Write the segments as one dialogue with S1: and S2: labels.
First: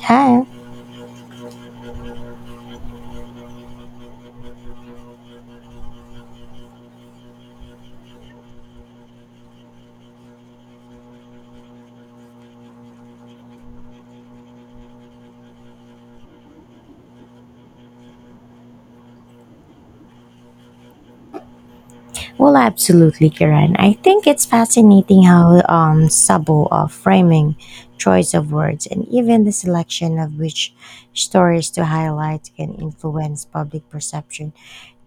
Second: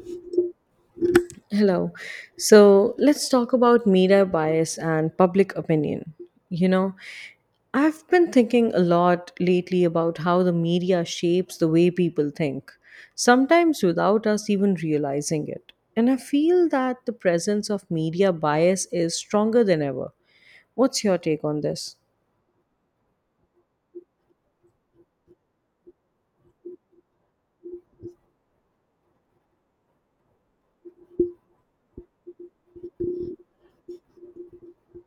S1: Yeah,
S2: Hello. So let's talk about media bias and public opinion. You know, I've been thinking a lot lately about how the media shapes the way people think, sometimes without us even realizing it. And I feel that the presence of media bias is stronger than ever. What's your take on this?
S1: well, absolutely, Kiran. I think it's fascinating how subtle of framing, choice of words, and even the selection of which stories to highlight can influence public perception.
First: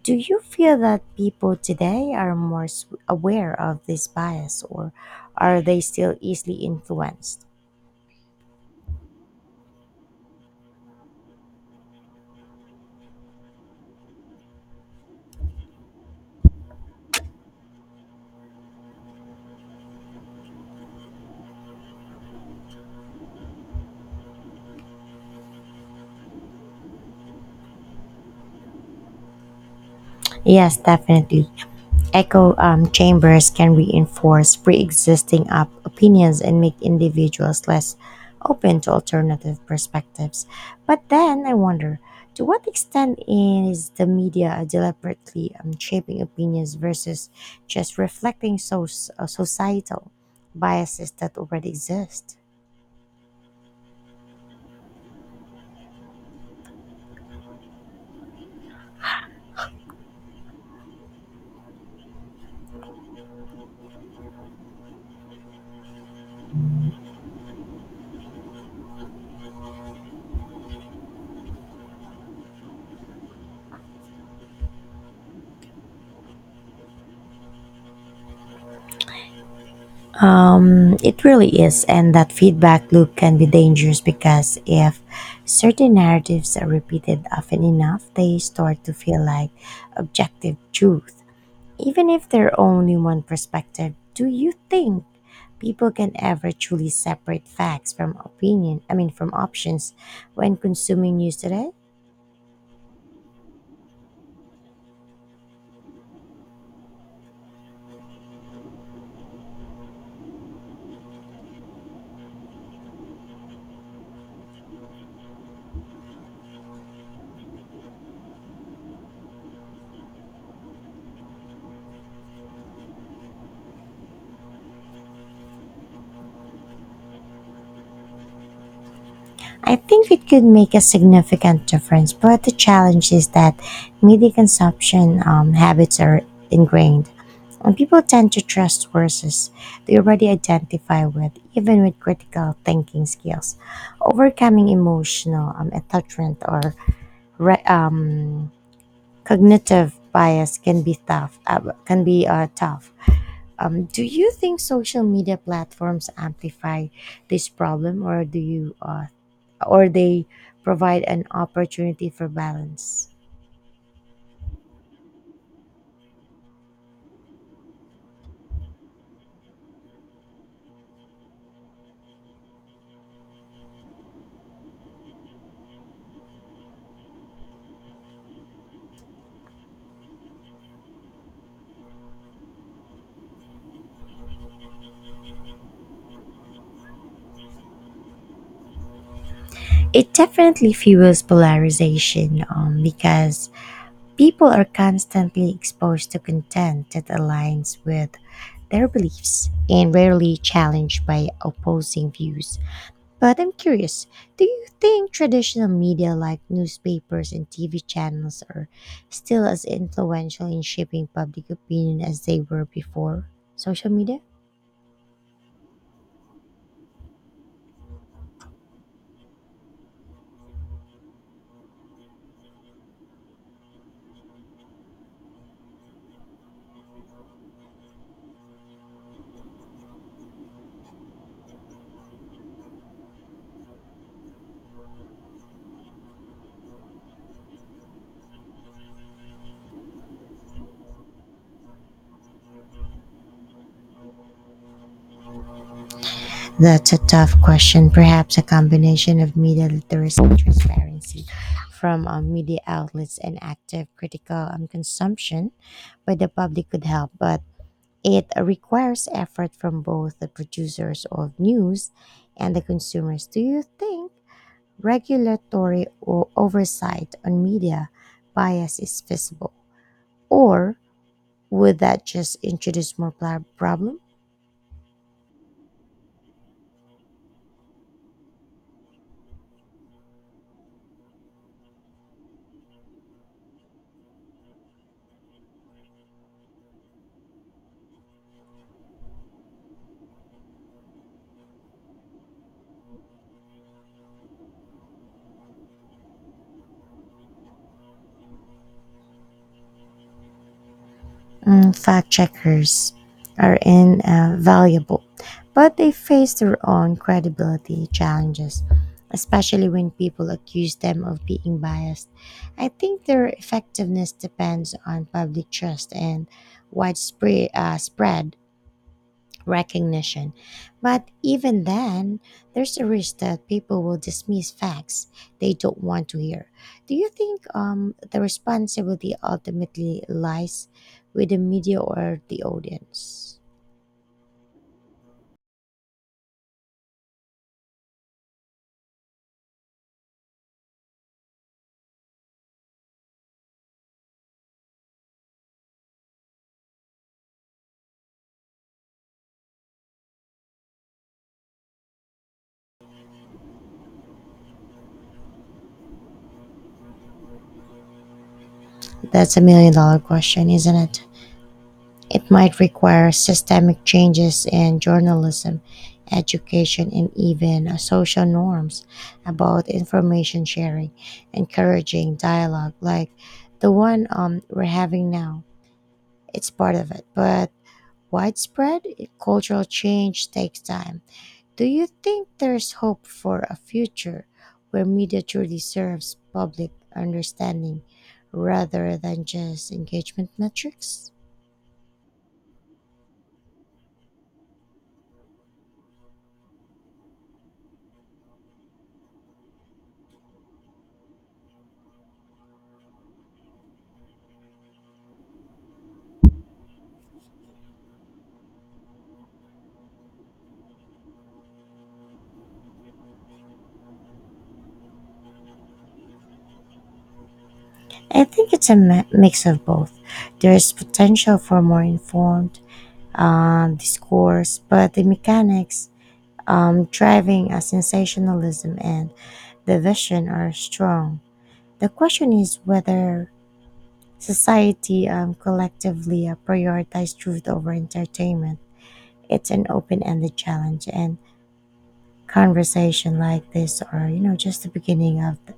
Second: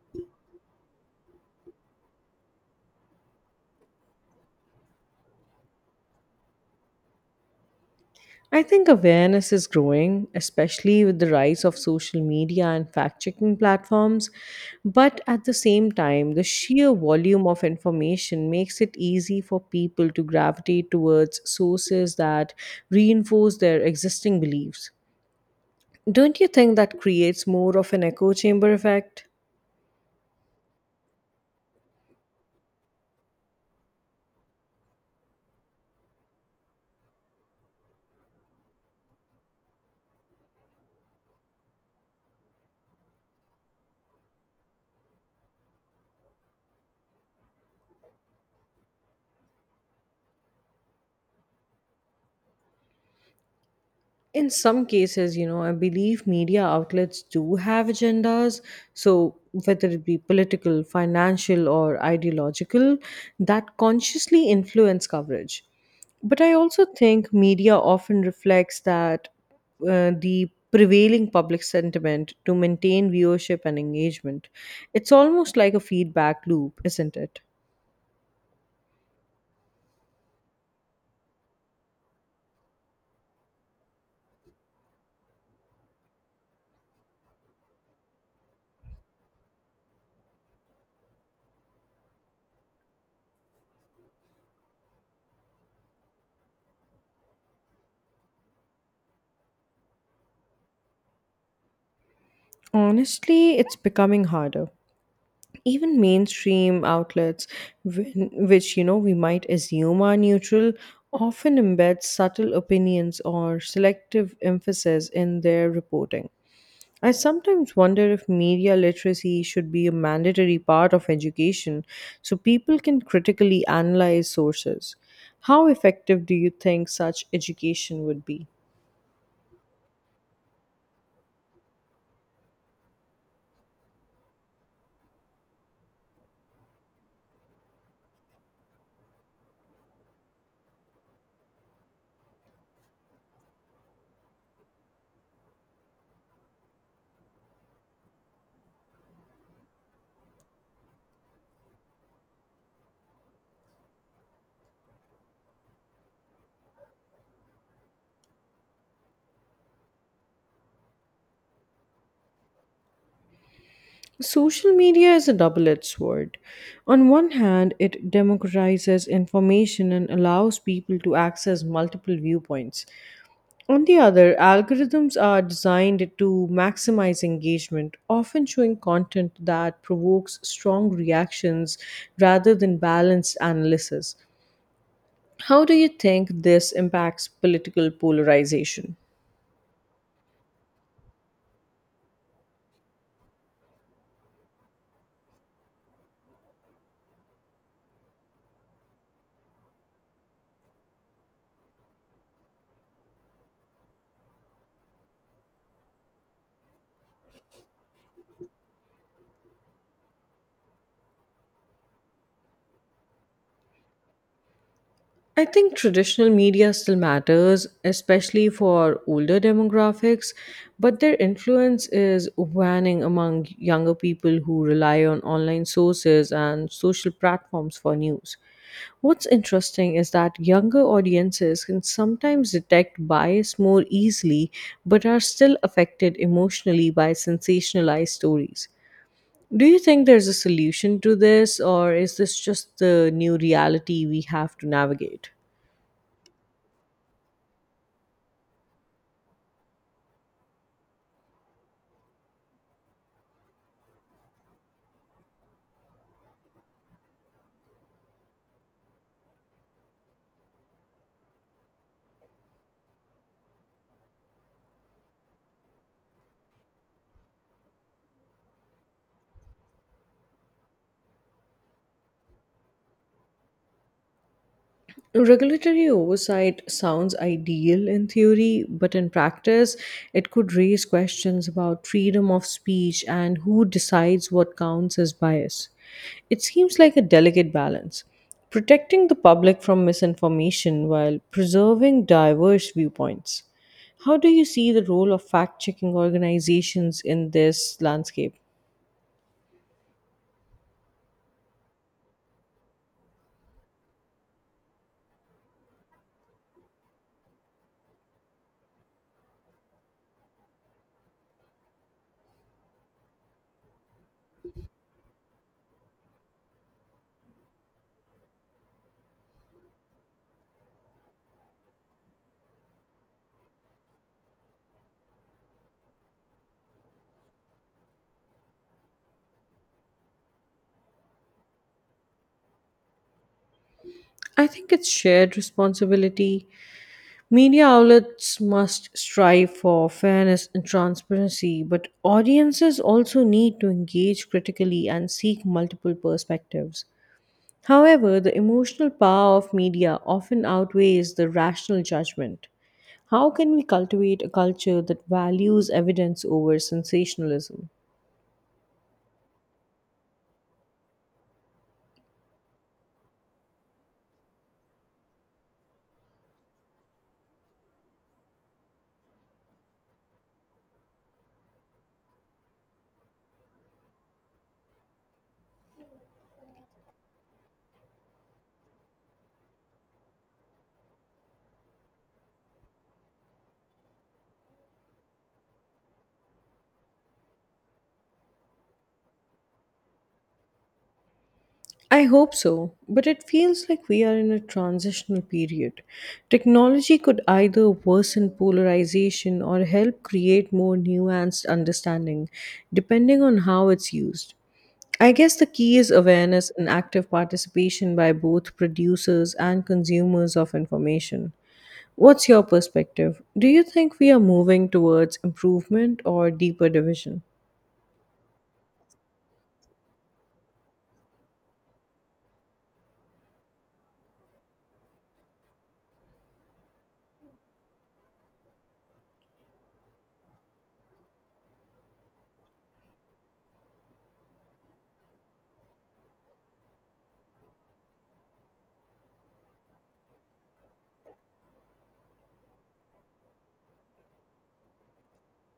S1: Do you feel that people today are more aware of this bias, or are they still easily influenced?
S2: I think awareness is growing, especially with the rise of social media and fact checking platforms. But at the same time, the sheer volume of information makes it easy for people to gravitate towards sources that reinforce their existing beliefs. Don't you think that creates more of an echo chamber effect?
S1: Yes, definitely. Echo chambers can reinforce pre existing opinions and make individuals less open to alternative perspectives. But then I wonder to what extent is the media deliberately shaping opinions versus just reflecting societal biases that already exist?
S2: In some cases, you know, I believe media outlets do have agendas, so whether it be political, financial, or ideological, that consciously influence coverage. But I also think media often reflects that, the prevailing public sentiment to maintain viewership and engagement. It's almost like a feedback loop, isn't it?
S1: It really is, and that feedback loop can be dangerous because if certain narratives are repeated often enough, they start to feel like objective truth, even if they're only one perspective. Do you think people can ever truly separate facts from opinion? I mean, from options when consuming news today?
S2: Honestly, it's becoming harder. Even mainstream outlets, which you know we might assume are neutral, often embed subtle opinions or selective emphasis in their reporting. I sometimes wonder if media literacy should be a mandatory part of education so people can critically analyze sources. How effective do you think such education would be?
S1: I think it could make a significant difference, but the challenge is that media consumption habits are ingrained. And people tend to trust sources they already identify with, even with critical thinking skills. Overcoming emotional attachment or re- um, cognitive bias can be tough. Do you think social media platforms amplify this problem, or do you, or they provide an opportunity for balance?
S2: Social media is a double edged sword. On one hand, it democratizes information and allows people to access multiple viewpoints. On the other, algorithms are designed to maximize engagement, often showing content that provokes strong reactions rather than balanced analysis. How do you think this impacts political polarization?
S1: It definitely fuels polarization because people are constantly exposed to content that aligns with their beliefs and rarely challenged by opposing views. But I'm curious, do you think traditional media like newspapers and TV channels are still as influential in shaping public opinion as they were before social media?
S2: I think traditional media still matters, especially for older demographics, but their influence is waning among younger people who rely on online sources and social platforms for news. What's interesting is that younger audiences can sometimes detect bias more easily, but are still affected emotionally by sensationalized stories. Do you think there's a solution to this, or is this just the new reality we have to navigate?
S1: That's a tough question. Perhaps a combination of media literacy and transparency from media outlets and active critical consumption by the public could help, but it requires effort from both the producers of news and the consumers. Do you think regulatory oversight on media bias is feasible? Or would that just introduce more problem?
S2: Regulatory oversight sounds ideal in theory, but in practice, it could raise questions about freedom of speech and who decides what counts as bias. It seems like a delicate balance, protecting the public from misinformation while preserving diverse viewpoints. How do you see the role of fact checking organizations in this landscape?
S1: Mm, fact checkers are invaluable, but they face their own credibility challenges, especially when people accuse them of being biased. I think their effectiveness depends on public trust and widespread spread recognition. But even then, there's a risk that people will dismiss facts they don't want to hear. Do you think the responsibility ultimately lies with the media or the audience?
S2: I think it's shared responsibility. Media outlets must strive for fairness and transparency, but audiences also need to engage critically and seek multiple perspectives. However, the emotional power of media often outweighs the rational judgment. How can we cultivate a culture that values evidence over sensationalism?
S1: That's a million-dollar question, isn't it? It might require systemic changes in journalism, education, and even social norms about information sharing, encouraging dialogue like the one we're having now. It's part of it, but widespread cultural change takes time. Do you think there's hope for a future where media truly serves public understanding rather than just engagement metrics?
S2: I hope so, but it feels like we are in a transitional period. Technology could either worsen polarization or help create more nuanced understanding, depending on how it's used. I guess the key is awareness and active participation by both producers and consumers of information. What's your perspective? Do you think we are moving towards improvement or deeper division?
S1: I think it's a mix of both. There's potential for more informed discourse, but the mechanics driving a sensationalism and division are strong. The question is whether society collectively prioritize truth over entertainment. It's an open ended challenge, and conversation like this are, just the beginning of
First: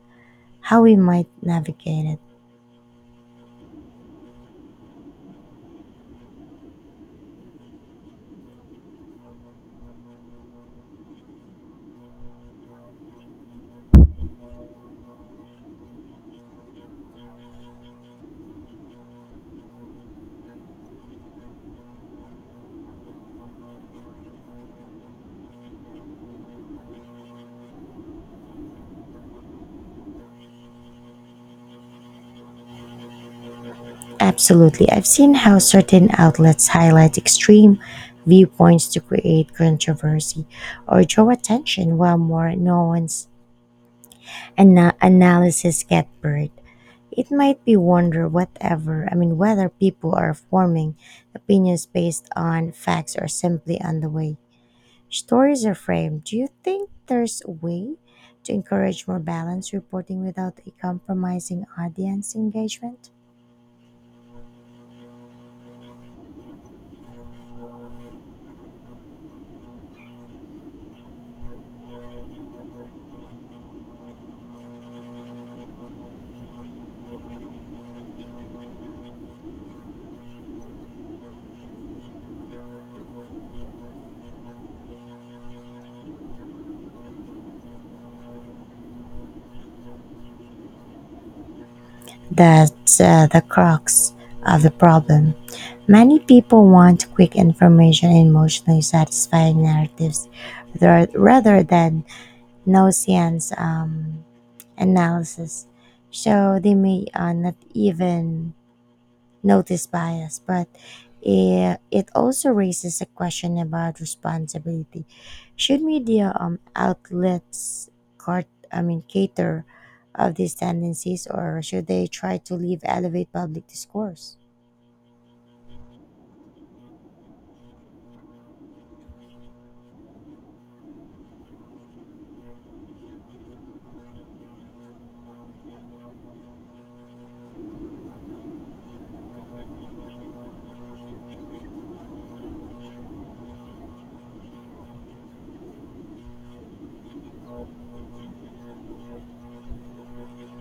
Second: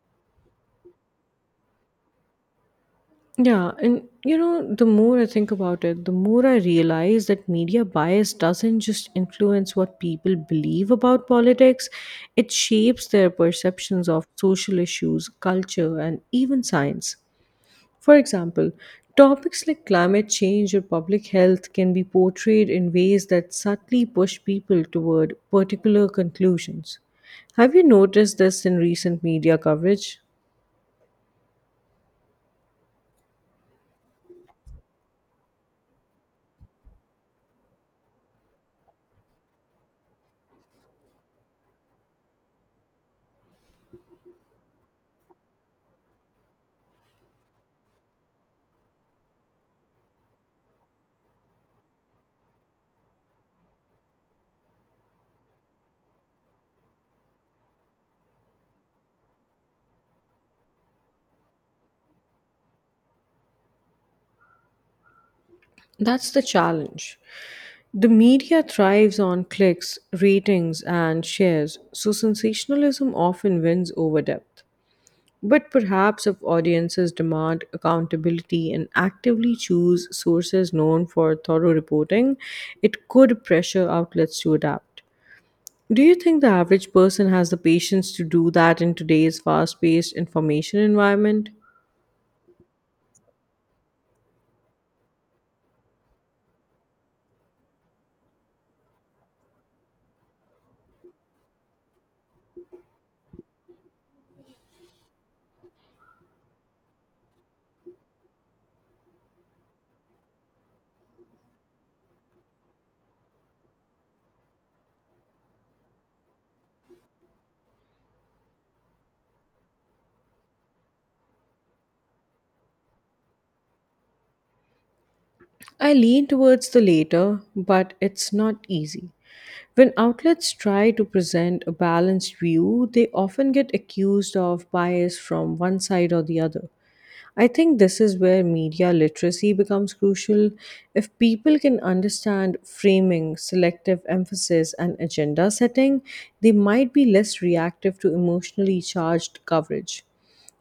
S1: how we might navigate it.
S2: Yeah, and you know, the more I think about it, the more I realize that media bias doesn't just influence what people believe about politics, it shapes their perceptions of social issues, culture, and even science. For example, topics like climate change or public health can be portrayed in ways that subtly push people toward particular conclusions. Have you noticed this in recent media coverage?
S1: Absolutely. I've seen how certain outlets highlight extreme viewpoints to create controversy or draw attention, while more nuanced analysis get buried. It might be wonder whatever I mean whether people are forming opinions based on facts or simply on the way stories are framed. Do you think there's a way to encourage more balanced reporting without a compromising audience engagement?
S2: That's the challenge. The media thrives on clicks, ratings, and shares, so sensationalism often wins over depth. But perhaps if audiences demand accountability and actively choose sources known for thorough reporting, it could pressure outlets to adapt. Do you think the average person has the patience to do that in today's fast paced information environment?
S1: That's the crux of the problem. Many people want quick information and emotionally satisfying narratives rather than no science analysis. So they may not even notice bias, but it also raises a question about responsibility. Should media outlets cart, I mean, cater of these tendencies, or should they try to leave elevate public discourse?
S2: I lean towards the later, but it's not easy. When outlets try to present a balanced view, they often get accused of bias from one side or the other. I think this is where media literacy becomes crucial. If people can understand framing, selective emphasis, and agenda setting, they might be less reactive to emotionally charged coverage.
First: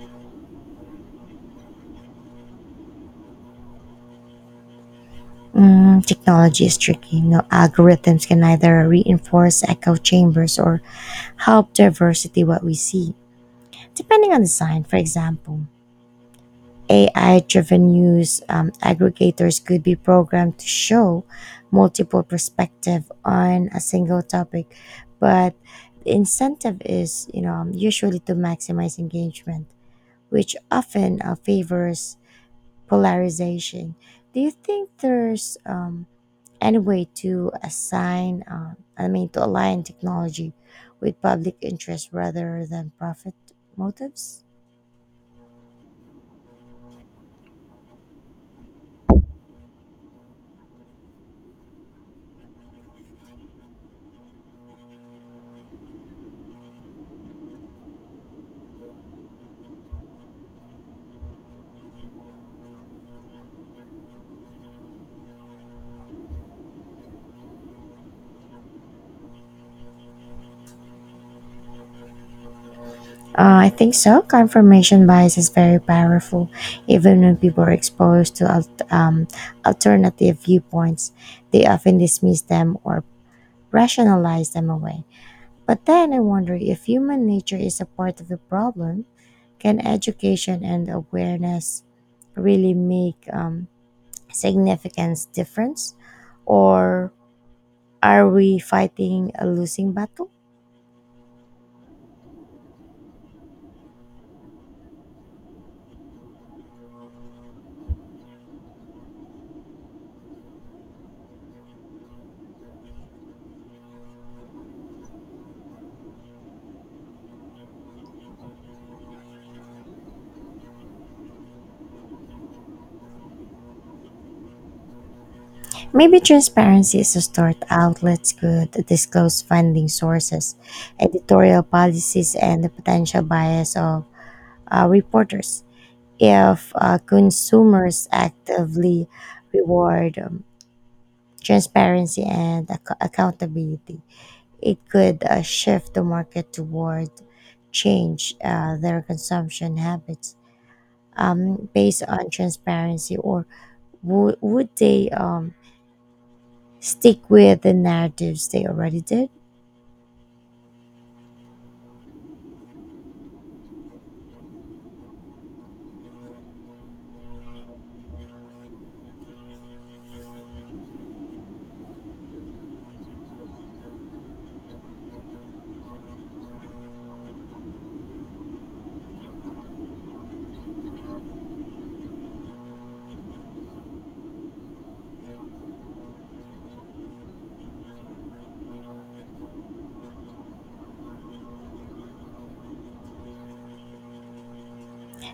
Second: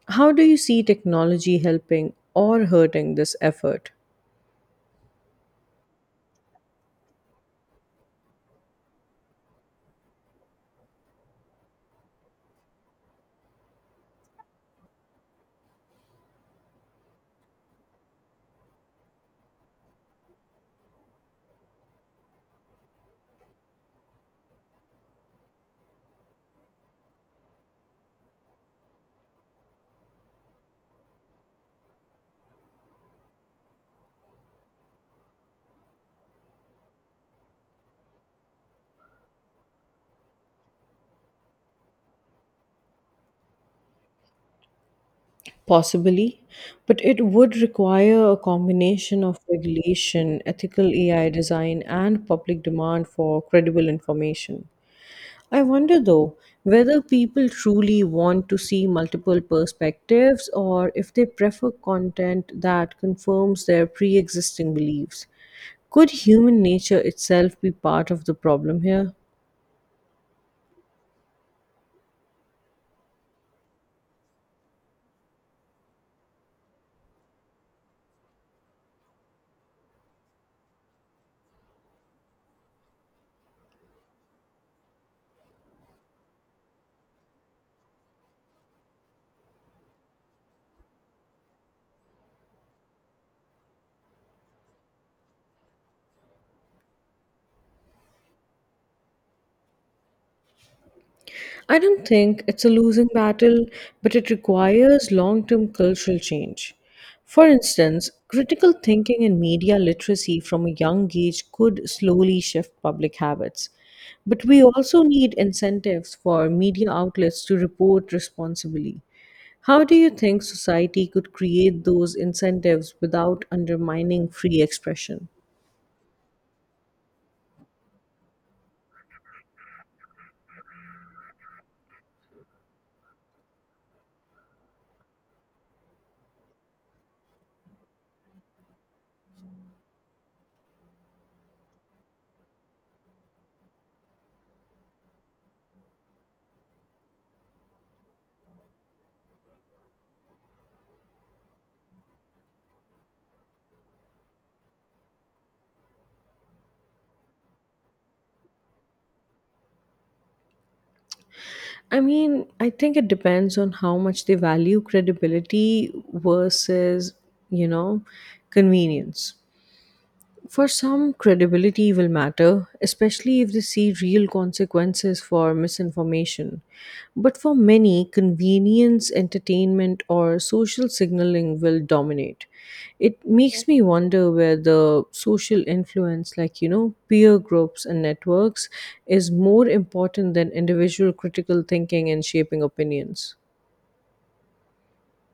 S2: How do you see technology helping or hurting this effort?
S1: Mm, technology is tricky. No algorithms can either reinforce echo chambers or help diversity what we see. Depending on the sign, for example, AI driven news aggregators could be programmed to show multiple perspectives on a single topic, but the incentive is usually to maximize engagement, which often favors polarization. Do you think there's any way to align technology with public interest rather than profit motives?
S2: Possibly, but it would require a combination of regulation, ethical AI design, and public demand for credible information. I wonder though whether people truly want to see multiple perspectives or if they prefer content that confirms their pre existing beliefs. Could human nature itself be part of the problem here?
S1: I think so. Confirmation bias is very powerful, even when people are exposed to alternative viewpoints. They often dismiss them or rationalize them away. But then I wonder if human nature is a part of the problem, can education and awareness really make significant difference, or are we fighting a losing battle?
S2: I don't think it's a losing battle, but it requires long term cultural change. For instance, critical thinking and media literacy from a young age could slowly shift public habits. But we also need incentives for media outlets to report responsibly. How do you think society could create those incentives without undermining free expression?
S1: Maybe transparency is a start. Outlets could disclose funding sources, editorial policies, and the potential bias of reporters. If consumers actively reward transparency and accountability, it could shift the market toward change their consumption habits based on transparency, or would they? Stick with the narratives they already did.
S2: I mean, I think it depends on how much they value credibility versus, you know, convenience. For some, credibility will matter, especially if they see real consequences for misinformation. But for many, convenience, entertainment, or social signaling will dominate. It makes me wonder whether social influence, like, you know, peer groups and networks, is more important than individual critical thinking and shaping opinions.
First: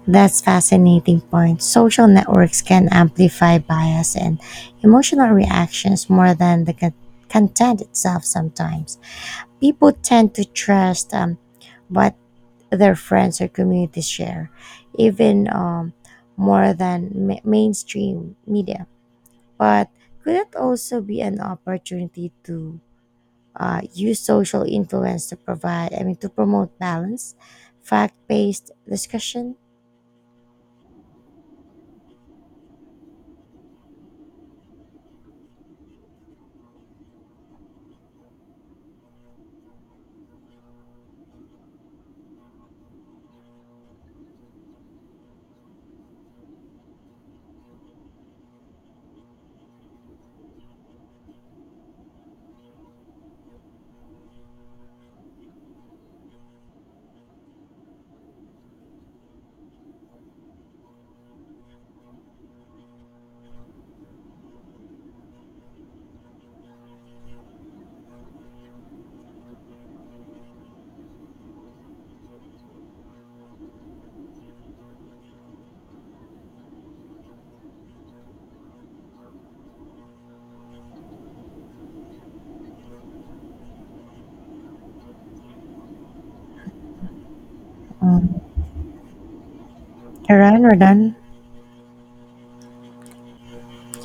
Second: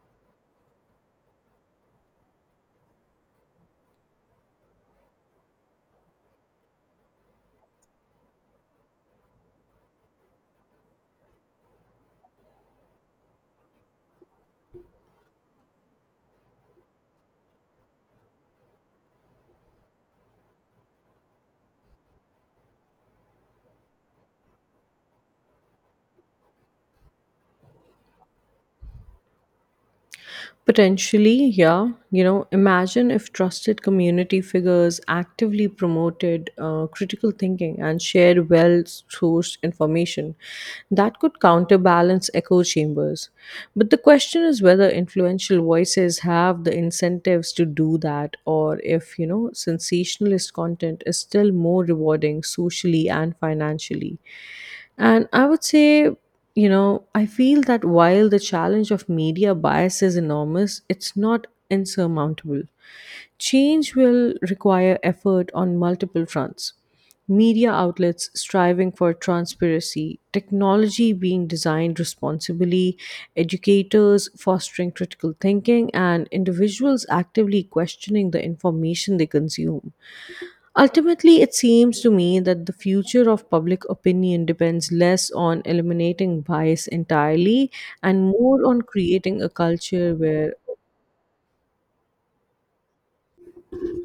S1: That's fascinating point. Social networks can amplify bias and emotional reactions more than the content itself sometimes. People tend to trust what their friends or community share, even more than mainstream media. But could it also be an opportunity to use social influence to promote balance, fact based discussion.
S2: Potentially, yeah. You know, imagine if trusted community figures actively promoted critical thinking and shared well sourced information. That could counterbalance echo chambers. But the question is whether influential voices have the incentives to do that, or if, you know, sensationalist content is still more rewarding socially and financially. And I would say, you know, I feel that while the challenge of media bias is enormous, it's not insurmountable. Change will require effort on multiple fronts. Media outlets striving for transparency, technology being designed responsibly, educators fostering critical thinking, and individuals actively questioning the information they consume. Ultimately, it seems to me that the future of public opinion depends less on eliminating bias entirely and
S1: Um,
S2: more on creating a culture where.
S1: Kiran, we're done.